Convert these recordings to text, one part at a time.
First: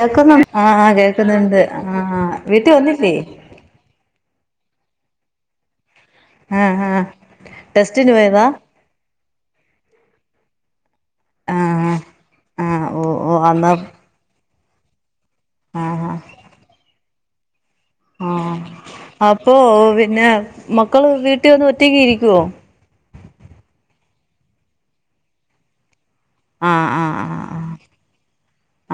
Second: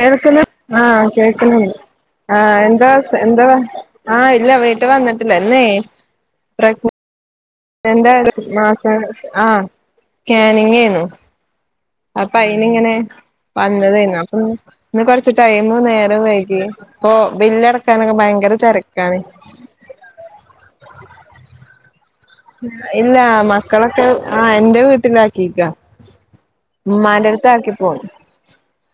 കേക്കുന്നു കേൾക്കന്ന് ആ ആ ആഹ് കേൾക്കണ കേക്കുന്നുണ്ട് ആ ആഹ് വീട്ടിൽ എന്താ വന്നില്ലേ എന്താവാ ആഹ് ഇല്ല വീട്ട് വന്നിട്ടില്ല ഇന്നേ ആഹ് ആഹ് രണ്ട മാസം ആഹ് സ്കാനിങ് ആയിരുന്നു. ആ അപ്പൊ അയിനി ആ ഇങ്ങനെ ഓ ഓ അന്നാ വന്നതെയ്നു അപ്പൊ ഇന്ന് കൊറച്ച് ടൈമ ആ നേര വേകി ഇപ്പ ബില്ലട ആഹ് അപ്പൊ പിന്നെ മക്കള് വീട്ടിൽ വന്ന് ഒറ്റയ്ക്ക് ഇരിക്കുവോ ഇല്ല മക്കളൊക്കെ ആ എന്റെ വീട്ടിലാക്കിക്ക. ഇമ്മാന്റെട്ത്ത് ആക്കി പോന്ന്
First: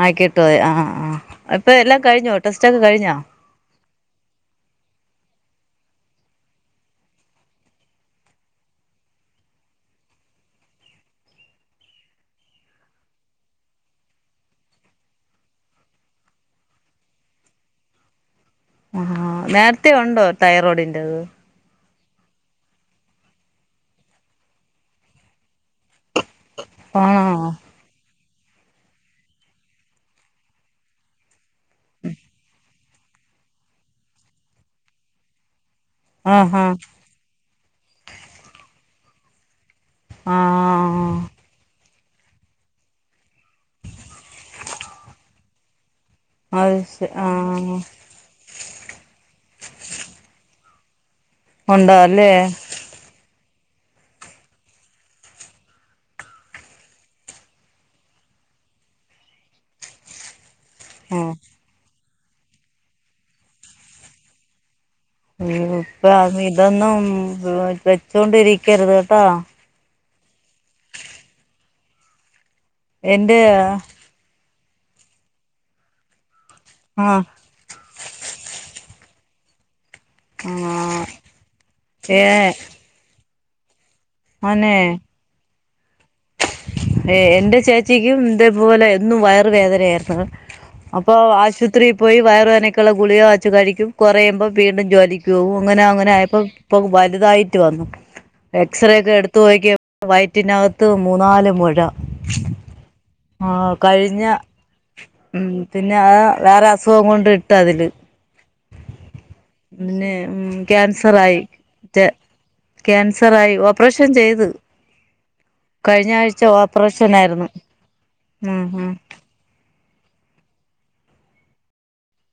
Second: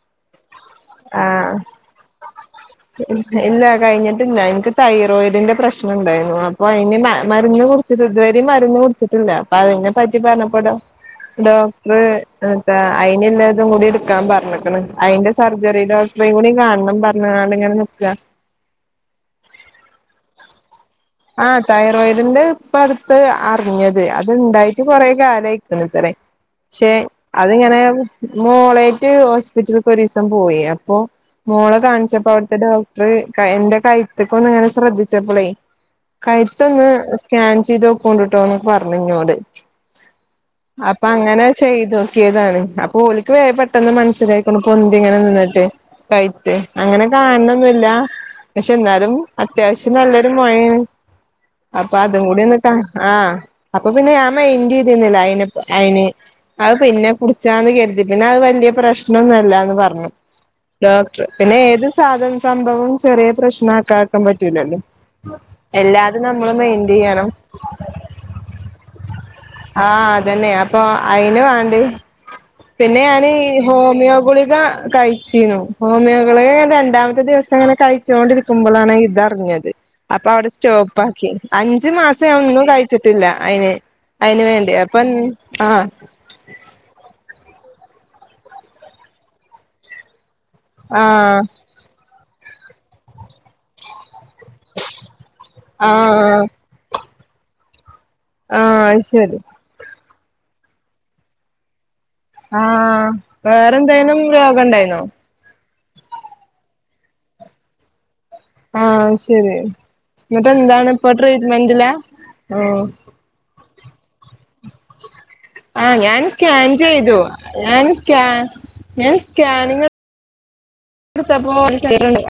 ആക്കിട്ടോയി ആഹ് ആഹ് ഇപ്പൊ എല്ലാം കഴിഞ്ഞോ ടെസ്റ്റക്കെ കഴിഞ്ഞോ? ഇല്ല കഴിഞ്ഞിട്ടില്ല ഇൻക്ക് തൈറോയിഡിന്റെ പ്രശ്നം ഇണ്ടായ്രുന്നു. അപ്പൊ അയിന് മ മര്ന്ന് കു ച് ത്‌ വരീം മര്ന്ന് കുടിച്ചിട്ടില്ല. അപ്പൊ അതിനെ പറ്റി പറഞ്ഞപ്പോ ഡോ ഡോക്ട്റ് അയിന്ല്ലതും കൂടി ഇട്ക്കാൻ പർഞ്ഞ്ക്ക്ണ്. അയിന്റ സ് സർജറി ഡോക്ടറെ കൂടി കാണണം പറഞ്ഞ്ക്കാണ്ട് ഇങ്ങനെ നിക്ക. നേര്ത്തെ ഉണ്ടോ തൈറോയ്ഡിന്റെത് ആഹ് തൈറോയിഡിന്റെ ഇപ്പട്ത്ത് അറിഞ്ഞത്. അത്ണ്ടായിട്ട് കൊറേ കാലയിക്ക്ണ് ത്രെ. ശേ ആണോ അതിങ്ങനെ മോളേറ്റ് ഹോസ്പിറ്റൽക്ക് ഒരീസം പോയി അപ്പൊ മോളെ കാൺച്ചപ്പോ അവ്ടുത്തെ ഡോക്ട്റ് എന്റെ കൈത്ത്ക്കൊന്ന് ഇങ്ങനെ ശ്രദ്ധിച്ചപ്പളേ ആഹാ കഴുത്തൊന്ന് സ്കാൻ ചെയ്തോക്കൂണ്ട്ട്ടോന്ന് പർഞ്ഞു ഇന്നോട് ആ അപ്പ അങ്ങനെ ചെയ്തു. താണ് അപ്പൊ ഓൽക്ക് വേ പെട്ടെന്ന് മൻസ്സിലായിക്ക്ണു പൊന്തിങ്ങനെ നിന്നിട്ട് കഴ്ത്ത് അത് അങ്ങനെ ശ ആ കാണ്ണൊന്നുല്ല. പശേ ന്നാലും അത്യാവശ്യം നല്ലൊരു മൊഴേണ്. അപ്പൊ ഉണ്ടോ അതും അല്ലേ കൂടി ഒന്ന് കാ ആ അപ്പൊ പിന്നെ ഞാൻ മെയ്ന്റ് ചെയ്തിന്നില്ല അയിന് അയ്ന് അത് പിന്നെ കുട്ച്ചാന്ന് കര്തി. പിന്നെ അത് വല്യ പ്രശ്നൊന്നല്ലാന്ന് പർഞ്ഞു. ഡോക്ടർ ആ പിന്നെ ഏത് സാധന സംഭവം ചെറിയ പ്രശ്നം ആക്കക്കാൻ പറ്റൂലല്ലോ. ഉം ഇപ്പ എല്ലാതും നമ്മള് മെയിന്റ് ഇതൊന്നും ചെയ്യണം വെച്ചൊണ്ടിരിക്കരുത്ട്ടോ ആഹ് അതന്നെ അപ്പൊ അയിന് വാണ്ടി പിന്നെ ഞാന് എന്റെ ഈ ഹോമിയോ ഗുളിക കഴിച്ചീനു ഹോമിയോ ഗുളിക ആ രണ്ടാമത്തെ ദിവസംങ്ങനെ കഴിച്ചൊണ്ടിരിക്കുമ്പളാണ് ഇതർഞ്ഞത് അപ്പ ആ സ്റ്റോപ്പാക്കി അഞ്ചു ഏ മാസം ഒന്നും കഴിച്ചിട്ടില്ല. അയിന് അയിന് വേണ്ടി മോനെ അപ്പം ആഹ് ഏഹ് എന്റെ ചേച്ചിക്കും ഇതേപോലെ എന്നും വയറ് വേദനയായിരുന്നു. അപ്പൊ ആഹ് ആശുപത്രീ പോയി വയറ് വേനക്കുള്ള ഗുളിക വാച്ച് കഴിക്കും. കൊറയുമ്പം വീണ്ടും ജോലിക്ക് പോവും. അങ്ങനെ അങ്ങനെയപ്പ ആഹ് ഇപ്പൊ വലുതായിട്ട് വന്നു. ആഹ് എക്സറേ അത് ഒക്കെ ശരി എടുത്തോക്കി വയറ്റിനകത്ത് മൂന്നാല് മുഴ ആഹ് ആ വേറെന്തേലും കഴിഞ്ഞ രോഗം ണ്ടായിന്നോ? ഉം പിന്നെ അ വേറെ അസുഖം കൊണ്ട് ഇട്ട് അതില് ആഹ് ശരി ഉം പിന്നെ ഉം എന്നിട്ട് എന്താണ് ഇപ്പൊ കാൻസർ ആയി ട്രീറ്റ്മെന്റിലാ റ്റെ ആഹ് കാൻ സറായി ഓപ്പറേഷൻ ചെയ്ത് ആഹ് കഴിഞ്ഞ ഞാൻ ആഴ്ച സ്കാൻ ചെയ്തു. ഓപ്പറേഷനായിരുന്നു ഞാൻ സ്കാൻ ഉം ഉം ഞാൻ സ്കാനിങ്ങ് ട്ത്തപ്പൊ [unintelligible]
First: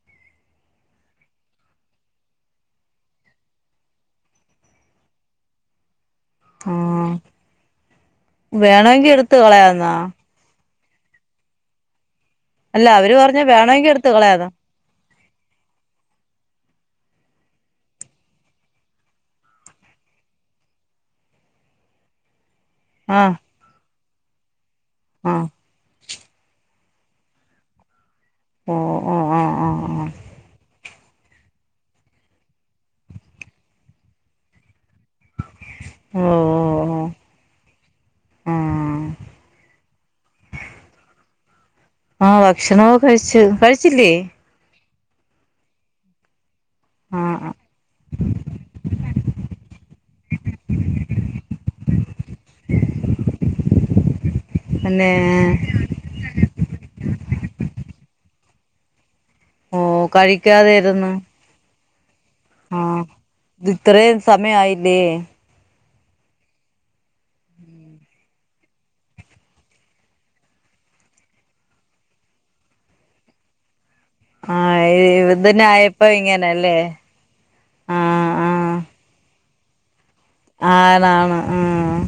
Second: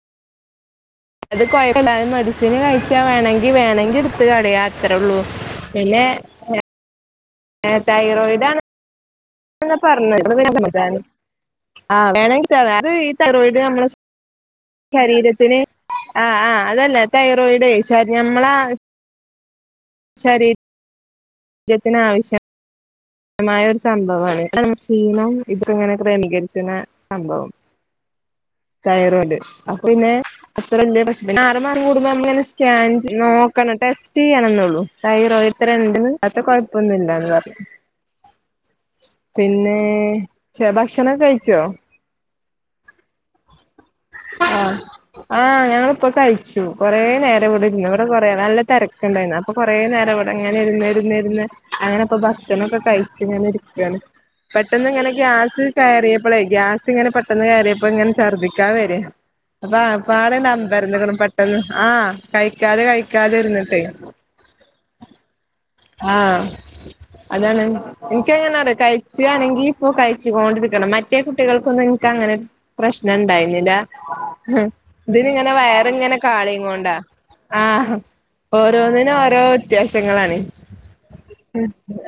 അത് കൊഴപ്പല്ല. മെഡിസിന് കഴിച്ചാ വേണെങ്കി വേണെങ്കി ഇട്ത്ത് കളയാ അത്രള്ളൂ. പിന്നെ ആഹ് ഏ തൈറോയ്ഡാണ്. വേണെങ്കി എടു പർഞ്ഞ [inaudible] ആ വേണ അല്ല അത് ഈ അവര് പറഞ്ഞ് തൈറോയ്ഡ് നമ്മള വേണമെങ്കി എടുത്ത് കളയാന്നാ ശരീരത്തിന് ആഹ് ആഹ് അതല്ല തൈറോയിഡ് ശ നമ്മള ശരീ രത്തിന് ആവശ്യ ആഹ് മായ ഒരു സംഭവാണ്. ആഹ് [unintelligible] ഇതങ്ങനെ ക്രമീകരിച്ച്ണ സംഭവം ഓ ഓ തൈറോയ്ഡ് ആഹ് ആഹ് അപ്പൊ ആഹ് ന്നെ അത്ര വല്യ പ്രശ്നല്ല. ആറ് മാസം കൂടുമ്പോ നമ്മള് ങ്ങനെ സ്കാൻ നോക്കണം ടെസ്റ്റ് ചെയ്യണന്നുള്ളൂ തൈറോയ്ഡ് എത്ര ണ്ട് ന്ന് ഓ അത് ഓ കൊഴപ്പൊന്നുംല്ലാന്ന് പർഞ്ഞു. ആഹ് പിന്നെ ച ഭക്ഷണം കഴിച്ചോ? ആഹ് ഭക്ഷണമൊക്കെ കഴിച്ചു കഴിച്ചില്ലേ? ആഹ് ആഹ് ഞങ്ങളിപ്പൊ കഴി ച്ചു, കൊറെ നേരം ആഹ് ഇവിടെ ഇരുന്നു, ഇവിടെ കൊറ നല്ല തിരക്കണ്ടായിരുന്നു, അപ്പൊ കൊറേ നേരംവിടെ ഇങ്ങനെ ഇരുന്ന്, ഇരുന്ന് ഇരുന്നു അങ്ങനെ ഇപ്പൊ ഭക്ഷണൊക്കെ കഴിച്ചുങ്ങനെ ഇരിക്കാണ്, പെട്ടെന്ന് പിന്നെ ഇങ്ങനെ ഗ്യാസ് കേറിയപ്പളെ, ഗ്യാസ് ഇങ്ങനെ പെട്ടെന്ന് കേറിയപ്പോ ഇങ്ങനെ ഛർദിക്കാൻ വര അപ്പൊ ഓ ആകപ്പാടെ കഴിക്കാതെ ഇരുന്ന് അമ്പരുന്ന്ക്ക്ണ് പെട്ടെന്ന് ആഹ് കഴിക്കാതെ, ആഹ് കഴിക്കാതെ ഇരുന്നിട്ടേ ഇത്രയും സമയായില്ലേ ആഹ് അതാണ് ഇൻക് എങ്ങനാറിയോ കഴിച്ചാണെങ്കി ഇപ്പോ കഴിച്ച്കൊണ്ടിരിക്കണം, മറ്റേ കുട്ടികൾക്കൊന്നും ഇൻക് അങ്ങനെ പ്രശ്നണ്ടായിനില്ല, ആഹ് ഇതിന് ഇങ്ങനെ വയറി ഇതിനായപ്പോ ഇങ്ങനെ ഇങ്ങനെല്ലേ കാളിങ്ങോണ്ടാ ആഹ് ഓരോന്നിനും ഓരോ വ്യത്യാസങ്ങളാണ്. ആണാണ് ആഹ്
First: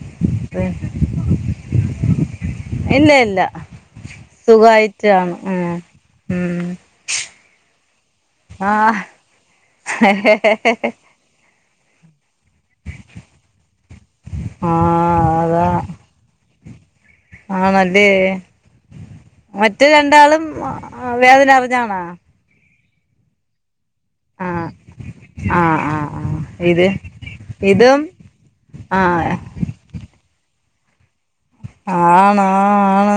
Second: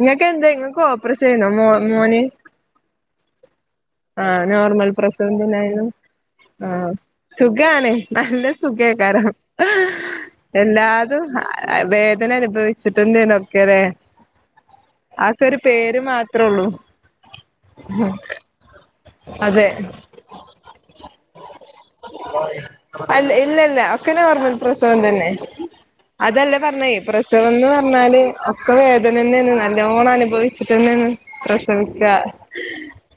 ഇങ്ങക് എന്തേ ഇങ്ങക്ക് ഓപ്പറേഷയ്നോ മോന്? ഇല്ല ഇല്ല ആഹ് നോർമൽ സുഖായിട്ടാണ് പ്രസവം ഉം തന്നെയിന്. ഉം ആഹ് സുഖാണ് നല്ല ആഹ് സുഖേക്കാരം എല്ലാ തും വേദന അനുഭവിച്ചിട്ടെന്നെനണ് ഒക്കെലെ ആഹ് അതൊക്കെ ഒരു അതാ പേര് മാത്രൊള്ളൂ. ആണല്ലേ, അതെ മറ്റേ രണ്ടാളും വേദന അറിഞ്ഞാണോ? അല്ല, ഇല്ല, ഇല്ല ഒക്കെ നോർമൽ ആഹ് പ്രസവം തന്നെ ആഹ് ആഹ് ആഹ് അതല്ല ഇത് പറഞ്ഞേ, പ്രസവംന്ന് ഇതും പറഞ്ഞാല് ഒക്കെ ആഹ് വേദനന്നെ ആൻ, നല്ലോണം അനുഭവിച്ച ചിട്ടെന്നെണ് പ്രസവിക്ക ആണ് ആണ്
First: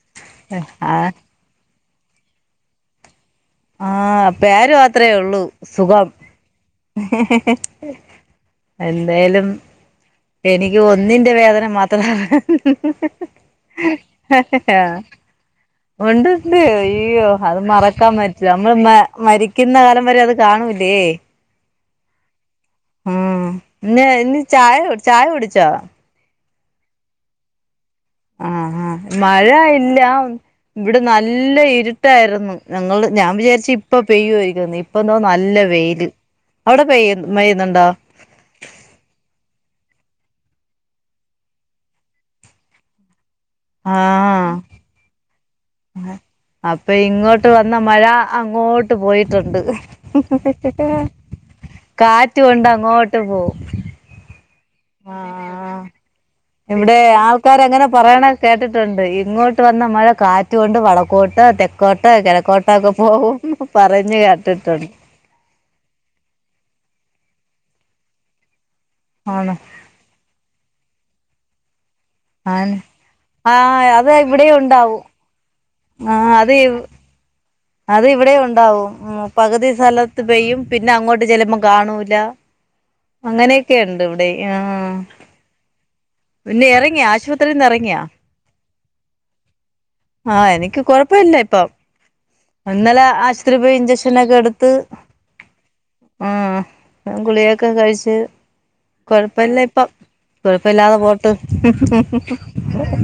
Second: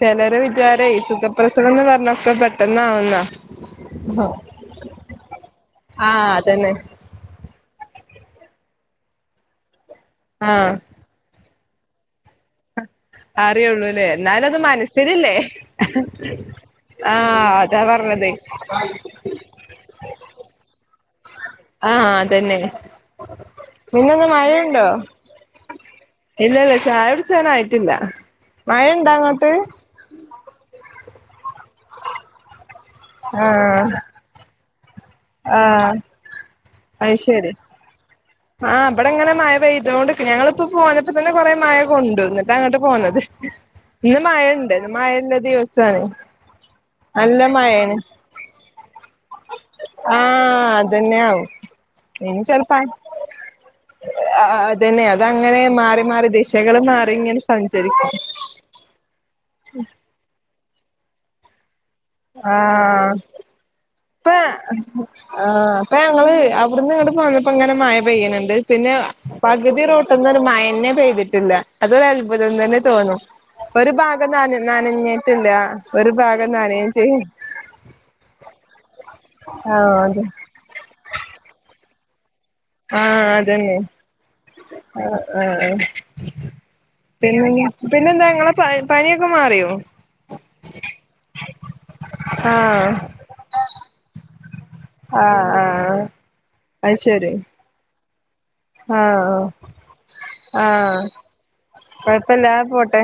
ചിലരെ വിചാരെയ് സുഖപ്രസവന്ന് പറഞ്ഞ ഒക്കെ പെട്ടന്ന് ആവുന്ന ആഹ് പേരു മാത്രേള്ളു സുഖം ആഹ് അതന്നെ ഹി ഹി ഹി എന്തായാലും ആഹ് എനിക്ക് ഒന്നിന്റെ വേദന മാത്ര അറിയുള്ളൂലേ, എന്നാലത് മനസ്സിലില്ലേ? ഉണ്ട്ണ്ട് അയ്യോ ആഹ് അത് അതാ മറക്കാൻ പറഞ്ഞത് പറ്റില്ല, നമ്മള് മ മരിക്കുന്ന കാലം വരെ അത് കാണൂലേ ആഹ് അതന്നെ ഉം ഇന്ന് പിനെന്താ ഇന്ന് ചായ മഴയുണ്ടോ? ചായ കുടിച്ചോ ഇല്ല, ല്ല ചായാകുടിചാനായിട്ടില്ല. ആഹ് ആഹ് മഴ ഇല്ല ഇവിടെ നല്ല ഇരുട്ടായിരുന്നു, നങ്ങളു ഞാൻ വിചാരിച്ച് ആഹ് ഇപ്പ പെയ്യുവാ യിരിക്കൊന്നു ഇപ്പ ധോ നല്ല ആഹ് വെയില്, അവിടെ പെയ്യ അത് ശരി മെയ്യുന്നുണ്ടോ? ആഹ് ഇബടെ ങ്ങനെ മഴ പെയ്തോണ്ട്ക്ക്ണ്, ഞങ്ങിപ്പോ പോന്നപ്പോ തന്നെ കൊറെ മഴ കൊണ്ടു, എന്നിട്ട് അങ്ങിട്ടു പോന്നത്. ഇന്ന് ആഹ് മഴണ്ട് ഇന്ന് മഴല്ല ദിവസാണ് അപ്പൊ നല്ല ഇങ്ങോട്ട് വന്ന മഴയാണ് മഴ അങ്ങോട്ട് പോയിട്ടുണ്ട് ആഹ് അതന്നെ ആവും കാറ്റോണ്ട് അങ്ങോട്ട് പോകും ആഹ്,, അതന്നെ അതങ്ങനെ മാറി മാറി ദിശകള് ഇവിടെ മാറിങ്ങനെ ആൾക്കാരങ്ങനെ സഞ്ചരിക്കും പറയണ കേട്ടിട്ടുണ്ട് ഇങ്ങോട്ട് വന്ന മഴ കാറ്റൊണ്ട് വടക്കോട്ട തൊക്കെ കോട്ട, കിഴക്കൊട്ടക്കെ പോകും പ്പ ആഹ് പ്പ ഞങ്ങള് അവിടുന്ന് ഇങ്ങട്ട് പോന്നപ്പോ ഇങ്ങനെ മഴ പെയ്യ്ണ്ട് പിന്നെ ആണോ പകുതി റോട്ടിന്നു ഒരു മയന്നെ പെയ്തിട്ടില്ല, അതു ഒരു അൽ ത്ഭുതം ആണ് തന്നെ തോന്നും, ആ ഒരു അത് ഭാഗം ഇവിടെ നന ഉണ്ടാവും നനഞ് പിന്ന ഒരു ആ ഭാഗം അത് നനേയും ചെയ്യും അത് ഇവിടെയുണ്ടാവും, പകുതി ആഹ് അതെ സ്ഥലത്ത് പെയ്യും പിന്നെ അങ്ങോട്ട് ചെലപ്പം കാണൂല ആഹ് അതന്നെ അങ്ങനെയൊക്കെണ്ട് ഇവിടെയും, ആഹ് പിന്നെ ഇറങ്ങിയൊ ആശു പിന്നെ, പിന്നെ എന്താ നിങ്ങളെ പ പനിയൊക്കെ മാറിയോ? ആഹ് എനിക്ക് കൊഴപ്പില്ല ഇപ്പൊ, ആഹ് ഇന്നലെ ആശുപത്രി പോയി ഇഞ്ചക്ഷനൊക്കെ എടുത്ത് ആഹ് ആഹ് ഉം, അത് ഞാൻ ശരി ഗുളികക്കെ കഴിച്ച് ആഹ് കൊഴപ്പല്ലപ്പം കൊഴപ്പില്ലാതെ ആഹ് പോ കൊഴപ്പല്ലാതെ പോട്ടെ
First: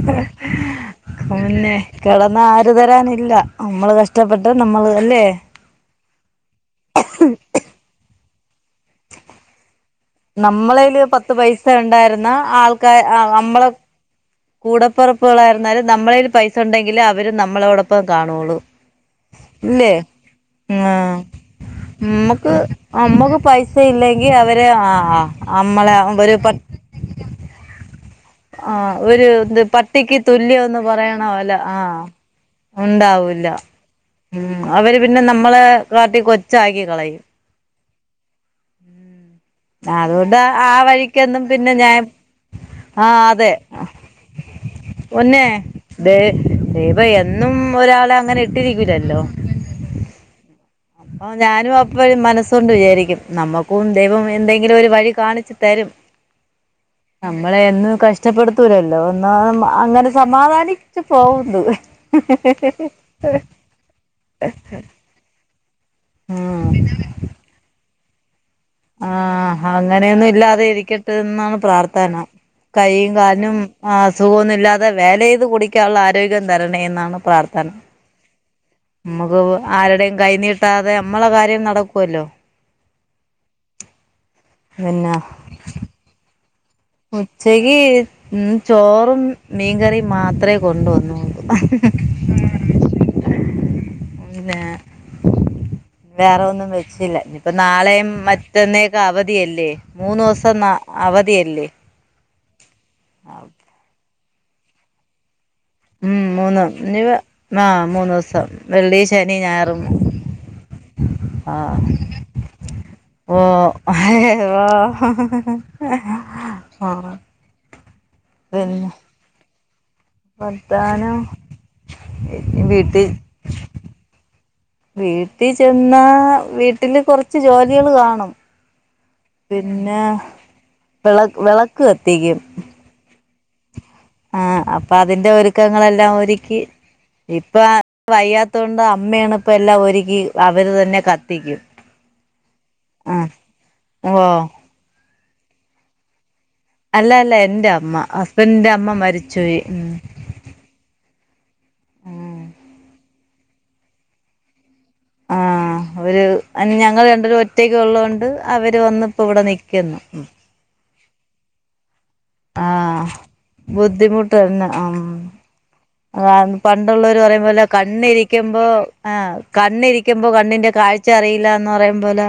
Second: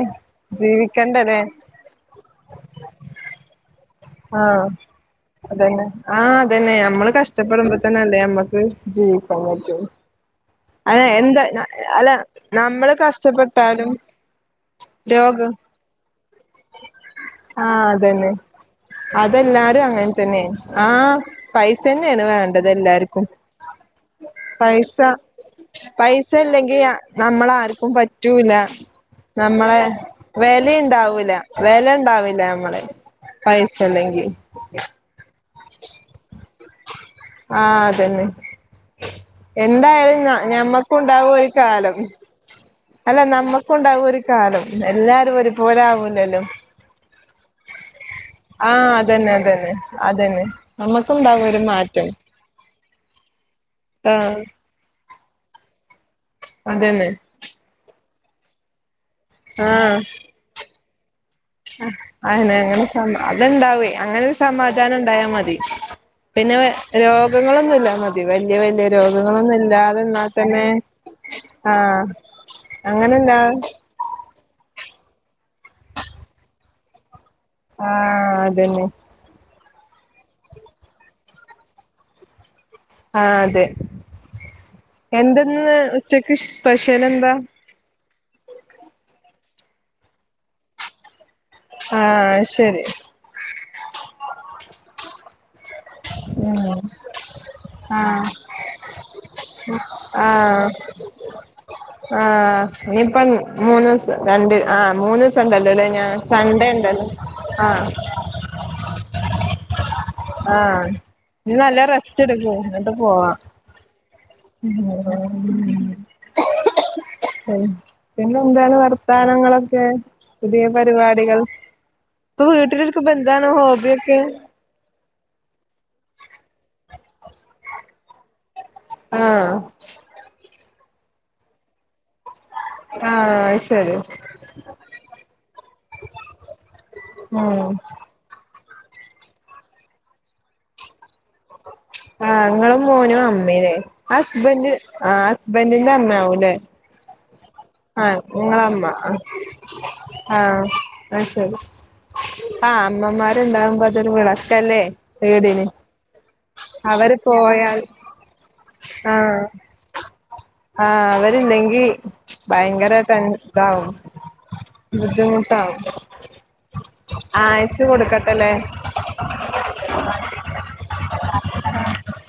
ജീവിക്കണ്ടല്ലേ ന്നേ കെടന്നആര് വരാനില്ല നമ്മള് കഷ്ടപ്പെട്ട ആഹ് നമ്മള് അല്ലേ അതന്നെ ആഹ് അതന്നെ നമ്മള് കഷ്ടപ്പെടുമ്പോ തന്നെല്ലേ അമ്മക്ക് ജീവിക്കാൻ പറ്റൊള്ളൂ നമ്മളേല് പത്ത് അല്ല പൈസഇണ്ടായിരുന്ന നമ്മള് ആൾക്കാര് നമ്മള് കഷ്ടപ്പെട്ടാലും രോഗം കൂടപ്പിറപ്പുകളായിരുന്നാലും നമ്മളേല് പൈസ ഉണ്ടെങ്കിലെ അവരും ആഹ് നമ്മളോടൊപ്പം അതന്നെ കാണോളു അതെല്ലാരും അങ്ങനെ തന്നെണ് ആഹ് പൈസ ന്നെണ് നമ്മക്ക് വേണ്ടത് എല്ലാരിക്കും നമ്മക്ക് പൈസ ഇല്ലെങ്കിൽ അവര് ആഹ് ആഹ് അമ്മളെ പൈസ ഇവര് പ ഇല്ലെങ്കി നമ്മള ആർക്കും പറ്റ് റ്റൂലാ ആഹ് ഒരു ഇത് നമ്മളെ പട്ടിക്ക് തുല്യംന്ന് പറയണ വെലയ്ണ്ടാവൂല പോലെ വെല ആഹ് ണ്ടാവില്യ നമ്മളെ ഉണ്ടാവൂല്ല പൈസ സല്ലെങ്കി ഉം അവര് പിന്നെ നമ്മളെ കാട്ടി കൊച്ചാക്കി കളയും ആഹ് അതന്നെ എന്തായാലും ഞ അതുകൊണ്ട് ആ ഞമ്മക്കുണ്ടാവും വഴിക്കൊന്നും ഒരു പിന്നെ കാലം ഞാൻ അല്ല ആഹ് അതെ നമ്മക്കുണ്ടാവും ഒരു കാലം എല്ലാരും പൊന്നെ ഒരുപോലെ ദേ ആവൂലല്ലോ ദേ [unintelligible] പ്പൊ എന്നും ഒരാളെ അങ്ങനെ ആഹ് ഇട്ടിരിക്കുല്ലല്ലോ അതന്നെ അതന്നെ അതന്നെ ആഹ് നമ്മുക്കുണ്ടാവും ഒരു ഞാനും മാറ്റം അപ്പഴ്‌ മനസ് സോണ്ട് വിചാരിക്കും നമ്മുക്കും ദൈവം ആഹ് എന്തെങ്കിലും ഒരു വഴി കാണിച്ചു തരും അതന്നെ നമ്മളെയെന്നും കഷ്ടപ്പെടുത്തൂല ല്ലോ ലോന്നാ ന്നാ ആഹ് അങ്ങനെ സമാധാനിച്ച് പോകുന്ന്. അയന്നെ അങ്ങനെ സമാ അത്ണ്ടാവേ അങ്ങനെ ഒരു സമാധാനം ഉണ്ടായാ മതി പിന്നെ ഉം രോഗങ്ങളൊന്നുംല്ലമതി വല്യേ വല്യേ ആഹ് ഹ അങ്ങനെയൊന്നും ഇല്ലാതെ ഇരിക്കട്ടെ എന്നാണ് ആഹ് പ്രാർത്ഥന കൈയും അങ്ങനെല്ലാ കാൽനും ആഹ് അസുഖൊന്നുല്ലാതെ വേലയ്ത് കുടിക്കാനുള്ള ആരോഗ്യം തരണേ എന്നാണ് പ്രാർത്ഥന ആഹ് അതന്നെ മ്മക്ക് ആരുടെയും കൈ നീട്ടാതെ നമ്മളെ കാര്യം നടക്കുവല്ലോ ആഹ് അതെ എന്തെന്ന് ഉച്ചക്ക് ശ് ഉച്ചയ്ക്ക് ഇന്ന് ചോറും മീൻക്കറിയും മാത്രേ കൊണ്ടുവന്നുള്ളൂ. ആഹ് അയ് ശരി പിന്നെ വേറെ ഒന്നും ഉം വെച്ചില്ല നി ഇപ്പ നാളെയും ആഹ് മറ്റന്നേക്കെ അവധിയല്ലേ മൂന്നുസോം ന്ന അവധിയല്ലേ ആഹ് ഇനിയിപ്പം മൂന്ന് ദിവസം രണ്ട് ആഹ് മൂന്ന്സം ണ്ടല്ലോല്ലോ മ്മ് മൂന്ന് ഇനി ആഹ് മൂന്ന് ദിവസം വെള്ളി ശനി ഞായറും ആഹ് ഇനി നല്ല ആഹ് റെസ്റ്റ് എടുക്ക് എന്നിട്ട് പോവാം ഓ [unintelligible] വോ ആണ് പിന്നെ പിന്നെ എന്താണ് വർത്താനങ്ങളൊക്കെ പുതിയ വർത്താനം പരിപാടികൾ ഇപ്പൊ വീട്ടിൽ വീട്ടിലിരിക്കുമ്പോ എന്താണ് ഹോബിയൊക്കെ വീട്ടിചെന്ന വീട്ടില് കൊറച്ച് ജോലികള് കാണും. ആഹ് പിന്നെ വെള വെളക്ക് കത്തിക്കും. ആഹ് അയ് ശരി ആഹ് അപ്പൊ അതിന്റെ ഒരുക്കങ്ങളെല്ലാം ഒരുക്കി ഇപ്പ ഉം അ വയ്യാതോണ്ട് അമ്മയാണ് ഇപ്പോ എല്ലാം ഒരുക്കി അവര് തന്നെ കത്തി ആഹ് ങ്ങളും മോനും അമ്മി ല്ലേ ഓ ഹസ്ബൻഡ് ആഹ് ഹസ്ബെന്റിന്റെ അമ്മയാവുംല്ലേ അല്ല അല്ല എന്റെ അമ്മ ഹസ്ബൻഡിന്റെ അമ്മ മരിച്ചുപോയി ഉം ആഹ് മരിച്ച് പോയി ഉം ആഹ് അമ്മമാരുണ്ടാകുമ്പോ അതൊര് വിളക്കല്ലേ ആ വീടിന് അവര് അയിന് ഞങ്ങള് അവര് രണ്ടെര് ഒറ്റക്ക് പോയാൽ ഒള്ളോണ്ട് അവര് വന്ന് ഇപ്പ ഇവിടെ ആഹ് നിയ്ക്കിന്ന് ആഹ് അവര്ണ്ടെങ്കി ആഹ് ബുദ്ധിമുട്ട് എന്ന ഉം ബുദ്ധിമുട്ടാവും ആഹ് പണ്ടുള്ളവര് പറയുംമ്പോലെ ആയുസ് കൊടുക്കട്ടെല്ലേ കണ്ണിരിക്കുമ്പോ ആഹ് കണ്ണി ഇരിക്കുമ്പോ കണ്ണിന്റെ കാഴ്ച അറിയില്ലാന്ന് പറയും പോലെ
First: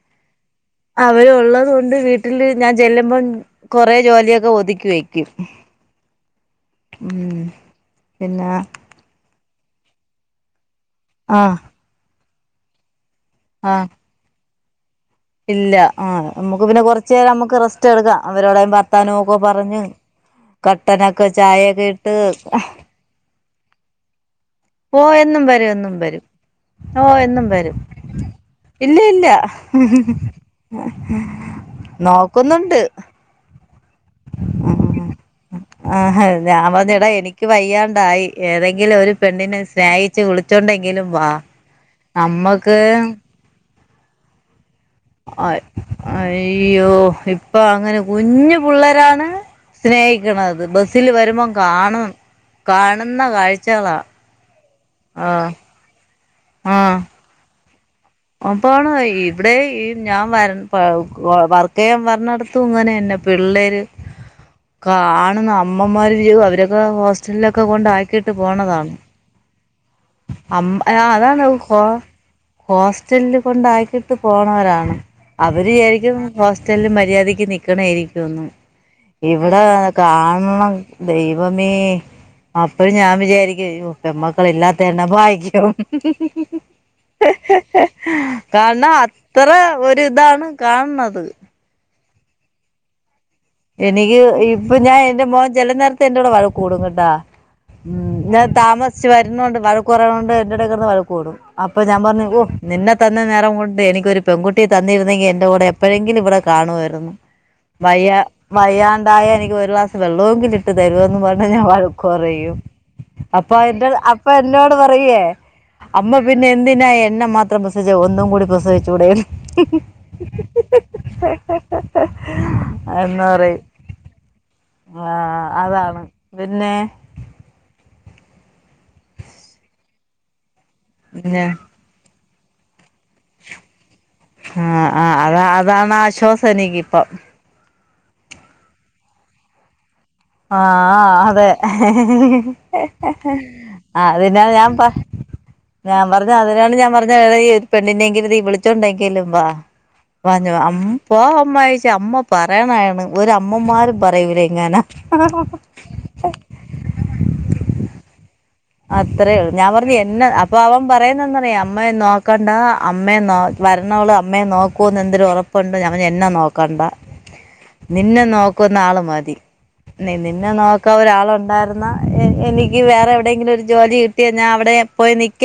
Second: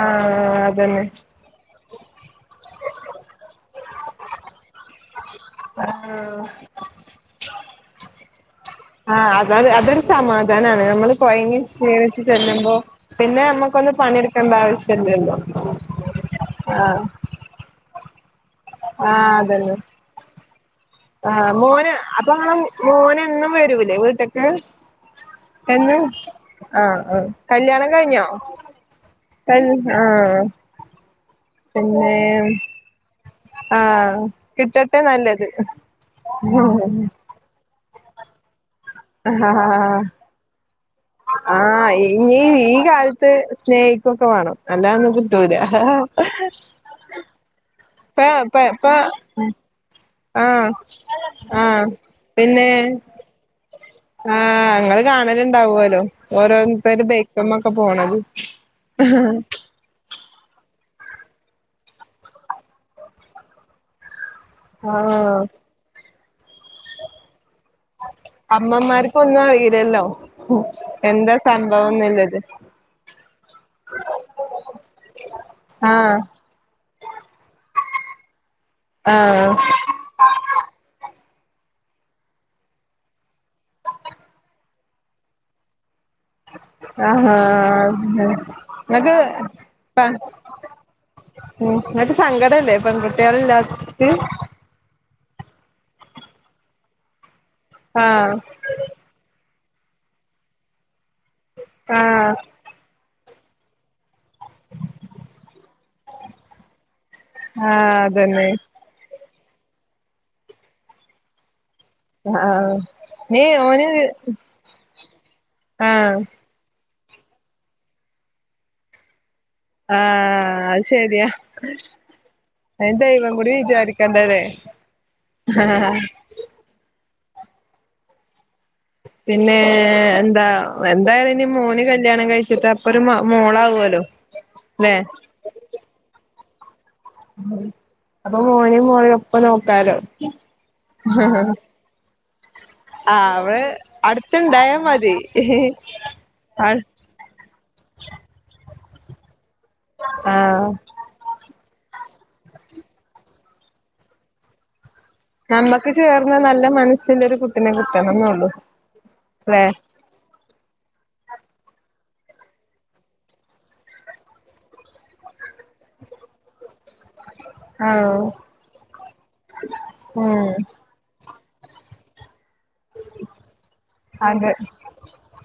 ആഹ് അതന്നെ അവരൊള്ളത് കൊണ്ട് വീട്ടില് ഞാൻ ചെല്ലുമ്പം കൊറെ ജോലിയൊക്കെ ഒതുക്കി വെക്കും. ആഹ് ഉം പിന്നെ ആഹ് അത അതൊരു സമാധാനണ് നമ്മള് ആഹ് കൊഴഞ്ഞി ക്ഷീണിച്ച് ചെല്ലുമ്പോ പിന്നെ ആഹ് നമ്മുക്കൊന്ന് പണിയെടുക്കേണ്ട ആവശ്യം ഇല്ല ല്ലോ ഇല്ല ആഹ് നമുക്ക് പിന്നെ കൊറച്ച് നേരം നമുക്ക് റെസ്റ്റ് എടുക്കാം അവരോടെ പ ആഹ് ത്തനോക്കെ അതന്നെ പറഞ്ഞ് കട്ടനൊക്കെ ആഹ് ചായയൊക്കെ മോന് ഇട്ട് അപ്പൊ ഇങ്ങളെ മോന് എന്നും വരൂലേ വീട്ടൊക്ക് ഓ എന്നുംവരും എന്നുംവരും. ആഹ് ഓ ആഹ് എന്നും വരും കല്യാണം കഴിഞ്ഞോ ഇല്ല ഇല്ല കൽ ആഹ് [unintelligible] പിന്നെ നോക്കുന്നുണ്ട് ആഹ് കിട്ടട്ടെ നല്ലത് ക്ക് വയ്യാണ്ടായി ഏതെങ്കിലും ഒരു പെണ്ണിനെ ആഹ് സ്നേഹിച്ച് വിളിച്ചോണ്ടെങ്കിലും വാ ആഹ് ഇനി ഈ നമ്മക്ക് കാലത്ത് സ്നേഹിക്കൊക്കെ വേണം അല്ലാ ആഹ് അയ്യോ ഇപ്പൊ അങ്ങനെ ഇപ്പ കുഞ്ഞ് ഇപ്പ ഇപ്പ പിള്ളരാണ് സ്നേഹിക്കണത് ആഹ് ബസിൽ വരുമ്പം ആഹ് കാണും പിന്നെ കാണുന്ന കാഴ്ചകളാ ആഹ് ങ്ങള് ആഹ് കാണല്ണ്ടാവൂല്ലോ ഓരോര്ത്തര് ബൈക്ക്മൊക്കെ പോണത് അതാണ് ഇവിടെ ഈ ഞാൻ വര പാ കൊ വർക്ക് ചെയ്യാൻ വര്ണടത്തും ഇങ്ങനെന്നെ പിള്ളേര് ആഹ് കാണുന്ന അമ്മമാര് അവരൊക്കെ ഹോസ്റ്റലിലൊക്കെ കൊണ്ടക്കിട്ട് പോണതാണ് ഇപ്പൊ ഒന്നും അറിയില്ലല്ലോ അം എന്താ സംഭവംന്നില്ല ഹോസ്റ്റലില് കൊണ്ടാക്കിട്ട് പോണവരാണ് അവര് ആഹ് വിചാരിക്കും ഹോസ്റ്റലില് മര്യാദക്ക് നിക്കണായിരിക്കുംന്ന് ആഹ് ഇവിടെ കാണണം ദൈവമേ അപ്പഴ് ഞാൻ വിചാരിക്കുംയ്യോ പെമ്മക്കളില്ലാതെ ത്തെന്നെ ഭാഗ്യം [inaudible] ആഹാ അഹ് കാരണം അത്ര അത്പ്പ ഒരിതാണ് കാണണത് ഉം ന്നട്ട് സങ്കടല്ലേ പെൺകുട്ട്യാളില്ല എനിക്ക് ഇപ്പൊ ഞാൻ എന്റെ മോൻ ചില നേരത്തെന്റുടെ വഴക്ക് കൂടും കേട്ട ഉം ആഹ് ഞാൻ താമസിച്ച് വരുണൊണ്ട് വഴക്ക് പറയിണൊണ്ട് അയിന്റെടെകിടന്ന് വഴ ക്ക് കൂടും അപ്പൊ ഞാൻ പറഞ്ഞു ആഹ് ഓഹ് നിന്നെ തന്ന നേരം കൊണ്ട് എനിക്കൊരു പെൺകുട്ടിയെ തന്നിരുന്നെങ്കി എന്റെ കൂടെ എപ്പോഴെങ്കിലും ഇവിടെ കാണുവായിരുന്നു ആഹ് വയ്യ അതന്നെ വയ്യാണ്ടായ എനിക്ക് ഒരു ഗ്ലാസ് വെള്ളൊവെങ്കിലും ഇട്ട് തരുവന്ന് പറഞ് ഞാൻ വഴ ക്ക് പറയും ആഹ് നീ അപ്പ ഓന് എന്റെ അപ്പൊ എന്നോട് പറയുവേ ആഹ് അമ്മ പിന്നെ എന്തിനാ എന്നെ മാത്രം പ്രസവിച്ചേ ഒന്നും കൂടി പ്രസവിച്ചുടെന്ന് ആഹ് അത് ശരിയാ അയിന് എന്ന് ദൈവം കൂടി പറയും വിചാരിക്കണ്ടേലേ ആഹ് അതാണ് പിന്നെ പിന്നെ എന്താ എന്തായാലും ഇനി പിന്നെ മോന് കല്യാണം കഴിച്ചി ച്ചിട്ട് അപ്പൊരു മ ആഹ് മോളാവുവല്ലോല്ലെ ആഹ് അതാ അതാണ് ആശ്വാസം എനിക്കിപ്പം അപ്പൊ മോനേം മോളേം ഒപ്പം നോക്കാലോ ആഹ് അതെ ആ അവള് അതിനാ ഞാൻ അടുത്തുണ്ടായാ പറ മതി ഞാൻ പറഞ്ഞ് അതിനാണ് ആഹ് ഞാൻ പറഞ്ഞെ എടാ നീ ഒരു പെണ്ണിനെങ്കിലും നീ വിളിച്ചോണ്ടെങ്കിലും വാ പറഞ്ഞയ അഹ് പോ അമ്മ ആയിട്ട് അമ്മ പറയണാണ് ഒരമ്മമാരും പറയൂല ഇങ്ങനെ നമ്മക്ക് ചേർന്ന നല്ല മനസ്സുള്ളൊരു കുട്ടിനെ കിട്ടണം ന്നൊള്ളു അത്രേള്ളൂ ഞാൻ പറഞ്ഞു പിന്നെ അപ്പൊ അവൻ പറയുന്നെന്താറിയ അമ്മയെ നോക്കണ്ട അമ്മെ ന വരണവള് അമ്മയെ നോക്കുവെന്ന് എന്തര് ഒറപ്പ് പ്പുണ്ട് ഞാൻ പറഞ്ഞ് എന്നെ നോക്കണ്ട ആഹ് നിന്നെ നോക്കുന്ന ആള് മതി നി ഉം നിന്നെ നോക്ക ക്കാൻ ഒരാളുണ്ടായിരുന്ന എ എനിക്ക് വേറെ എവിടെങ്കിലും ഒരു ജോലി കിട്ടിയാ ഞാൻ അതെ അവിടെ പോയി നിക്ക